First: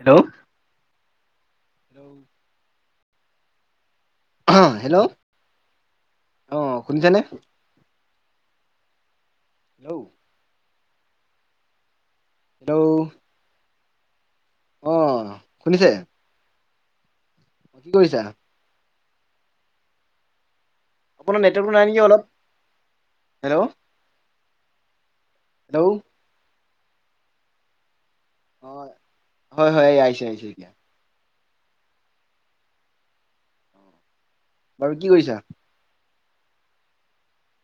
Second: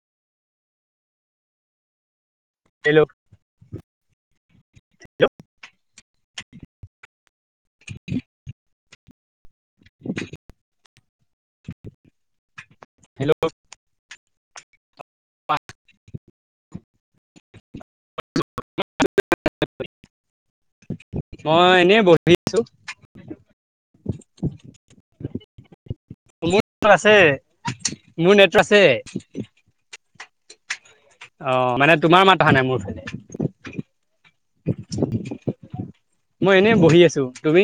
Hello, hello, অ, hello, অ, শুনিছানে। [inaudible] [inaudible] হেল্ল ', হেল্ল' অ, শুনিছে। কি কৰিছা? [unintelligible] আপোনাৰ মই নেটৱৰ্কটো নাই নেকি এনেই অলপ বহি আছো। হেল্ল' হেল্ল', মোৰ আছে মোৰ নেট অ আছে। হয় হয় [inaudible] অ, মানে তোমাৰ মাত আহা নাই মোৰ ফালে বাৰু কি কৰিছা? মই এনেই বহি আছো তুমি?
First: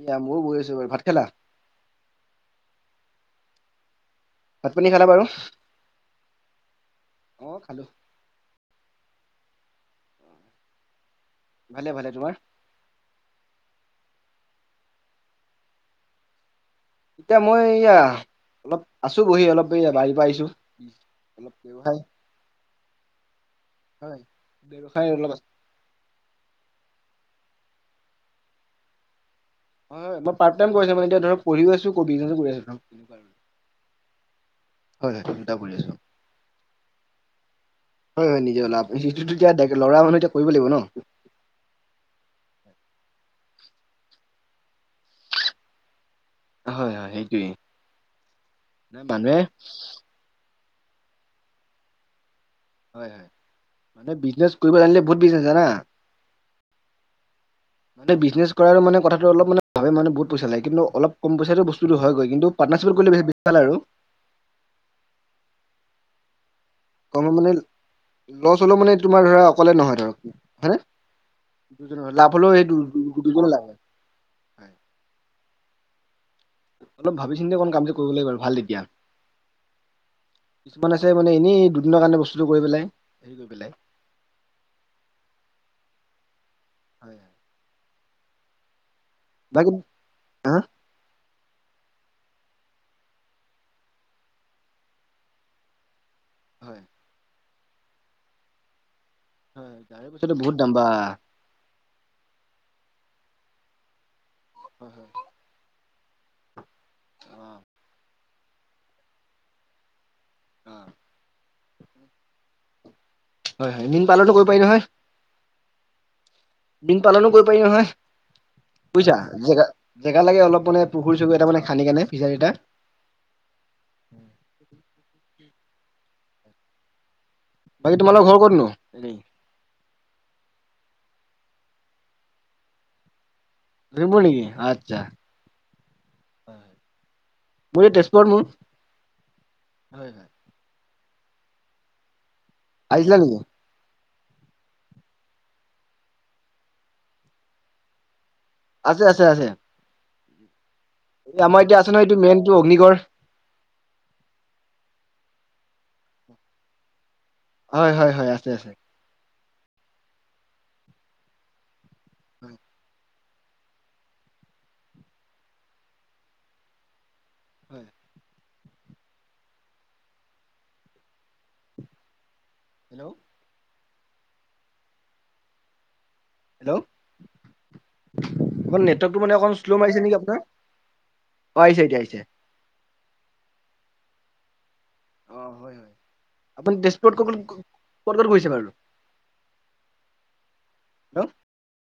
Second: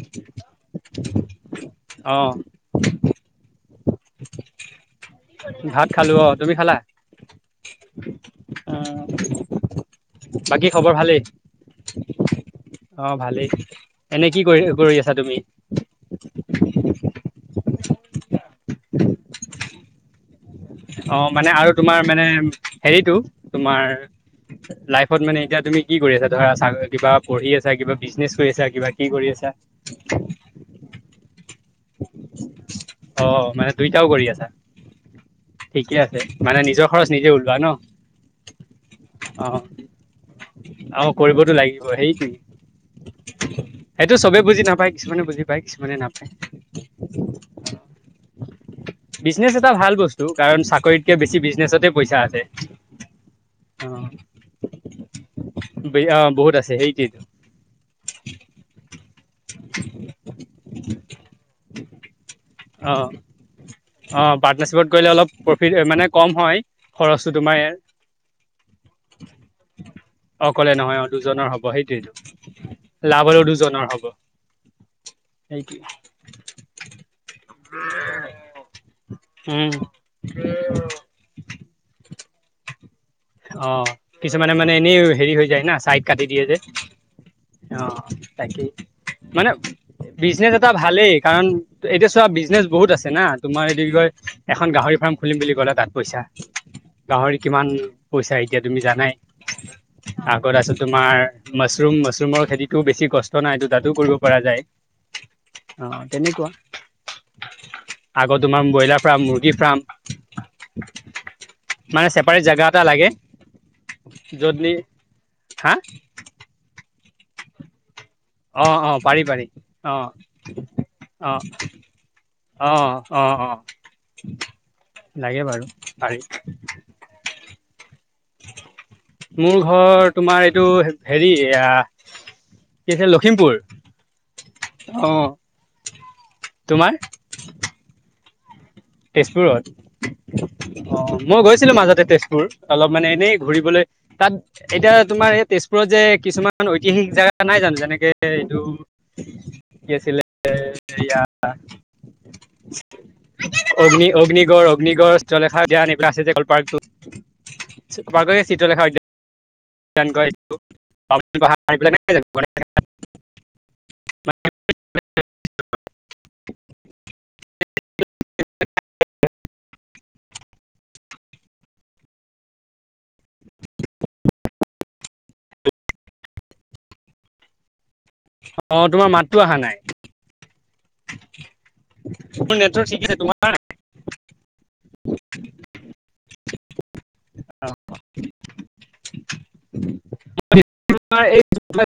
এয়া মইও বহি আছো বাৰু ভাত খালা? অ', ভাত পানী খালা বাৰু ভাত খালো অ, তুমি খালা? অ খালো অ, বাকী খবৰ ভালেই? ভালে - ভালে তোমাৰ। অ, ভালেই এনে কি কৰি- কৰি আছা তুমি? এতিয়া মই এয়া অলপ আছো বহি অলপ বাহিৰ পৰা আহিছো। অ, মানে অলপ আৰু ব্যৱসায় তোমাৰ মানে হেৰিটো তোমাৰ হয় ব্যৱসায় লাইফত অলপ মানে আছে এতিয়া তুমি কি কৰি আছা? ধৰা চা কিবা পঢ়ি আছে কিবা বিজনেছ কৰি আছা কিবা কি কৰি আছে। হয় - হয় মই পাৰ্ট টাইম কৰিছ মানে এতিয়া ধৰক পঢ়ি আছো। হয় অ মানে দুইটাও কৰি আছা - হয়। দুটা কৰি আছো ঠিকে আছে মানে নিজৰ খৰচ নিজে ওলোৱা ন। হয় - হয় নিজই লাভ হৈছে কিন্ত অ এতিয়া লৰা মানুহ এতিয়া কৰিব লাগিব ন। [inaudible] অ কৰিবতো লাগিব সেইটোৱে সেইটো চবেই বুজি নাপায় কিছুমানে বুজি পায় কিছুমানে নাপায়। হয় - হয় সেইটোৱেই নাই মানুহে বিজনেছ এটা ভাল বস্তু কাৰণ চাকৰিতকে বেছি বিজনেছতেই পইচা আছে। অ হয় হয় মানে বিজনেছ কৰিব জানিলে বহুত বিজনেছ জানা। - অ বহুত আছে এই এইটো মানে বিজনেছ কৰাাৰ মানে কথাটো অল মানে ভাবে মানে বহুত পইচা লাগে কিন্তু অল ক পইচাটো বস্তুটো হয়গৈ কিন্তু পাৰ্টনাৰশ্বিপত অ কৰিলে বেছি ভাল আৰু অ পাৰটনাৰশ্বিপত গলে অলপ প্ৰফিট মানে কম হয় কম খৰচটো মানে তোমাৰ ইয়াৰ লছ হলেও মানে তোমাৰ ধৰা অকলে নহয় ধৰক অকলে হয়নেে নহয় অ দু লাভ হলেও সেই দু লাভৰো দুজনৰ হ'ব উম থকউ কামটো কৰিব লাগিব ভাল তেতিয়া উম কিছুমান আছে মানে এনেই দুদিনৰ বস্তুটো কৰি পেলাই হেৰি কৰি অ পেলাই কিছুমানে মানে এনেই হেৰি হৈ যায় না ছাইড কাটি দিয়ে যে হয় হয় অ তাকেই মানে বাকী বিজনেচ হা এটা ভালেই কাৰণ এতিয়া চোৱা বিজনেছ বহুত আছে না তোমাৰ এদি কয় এখন গাহৰি ফাৰ্ম খুলিম বুলি ক'লে তাত পইচা হয় গাহৰি কিমান পইচা এতিয়া তুমি হয় গাড়ীৰ জানাই পইচাটো বহুত আগত দাম আছো বা তোমাৰ ম মাছৰুম মাছৰুমৰ খেতিতটোও বেছি কষ্ট নাই ত তাতো কৰিব পৰা যায় হয় হয় অ তেনেকুৱা আহ আগত তোমাৰ ব্ৰইলাৰ ফাৰ্ম মুৰ্গী ফাৰ্ম অ মানে চছেপাৰেট জোগা এটা লাগে হয় হয় মীন পাল্নটো কৰিব য'ত পাৰি নি নহয় হা বিীন পালনো কৰিব পাৰি নহয় অ অ বুজিছা পাৰি পাৰি জেগা অ জেগা লাগে অলপ মানে পুখুৰী অ চখুৰ এ মানে খান্দি কেনেে ফিচাৰীটা অ অ অ লাগে বাৰু পাৰি বাকী তোমালোকৰ ঘৰ ক'তনো হেৰি মোৰ ঘৰ তোমাৰ এইটো হেৰি কি আছে লখিমপুৰ আচছা অ তোমাৰ তে ক নি তেজপুৰত অ মই গৈছিলো মাজতে তেজপুৰ অলপ মানে আহিছিলা এনেই নেকি ঘূৰিবলৈ তাত এতিয়া তোমাৰ এই তেজপুৰত যে কিছুমান ঐতিহাসিক জোগা নাই জানো যেনেকে এইটো আছে আছে আছে কি আছিলে এয়া আমাৰ এতিয়া আছে নহয় এইটো মেইনতটো অগ্নিগড় অগ্নি অগ্নিগড় অগ্নিগড়লেখা দান এইবিলা আছে যে কলপাৰ্কটোত হয় হয় হয় পাৰে আছে চিত্ৰ আছে লখা হয়দ হয় হেল্ল' হেল্ল' অ অ', তোমাৰ নেটৱৰ্কটো মাতটো মানে অক অহা নাই শ্ল' মাৰিছে নেকি আপোনাৰ অ আহিছে এতিয়া আহিছে মোৰ নেটৱৰ্ক ঠিক আছে তোমাৰ অ হয় হয় আপুনি তেজপুৰত ক'তত ক'ত ক'ত গৈছে বাৰু হেল্ল তোমাৰ এই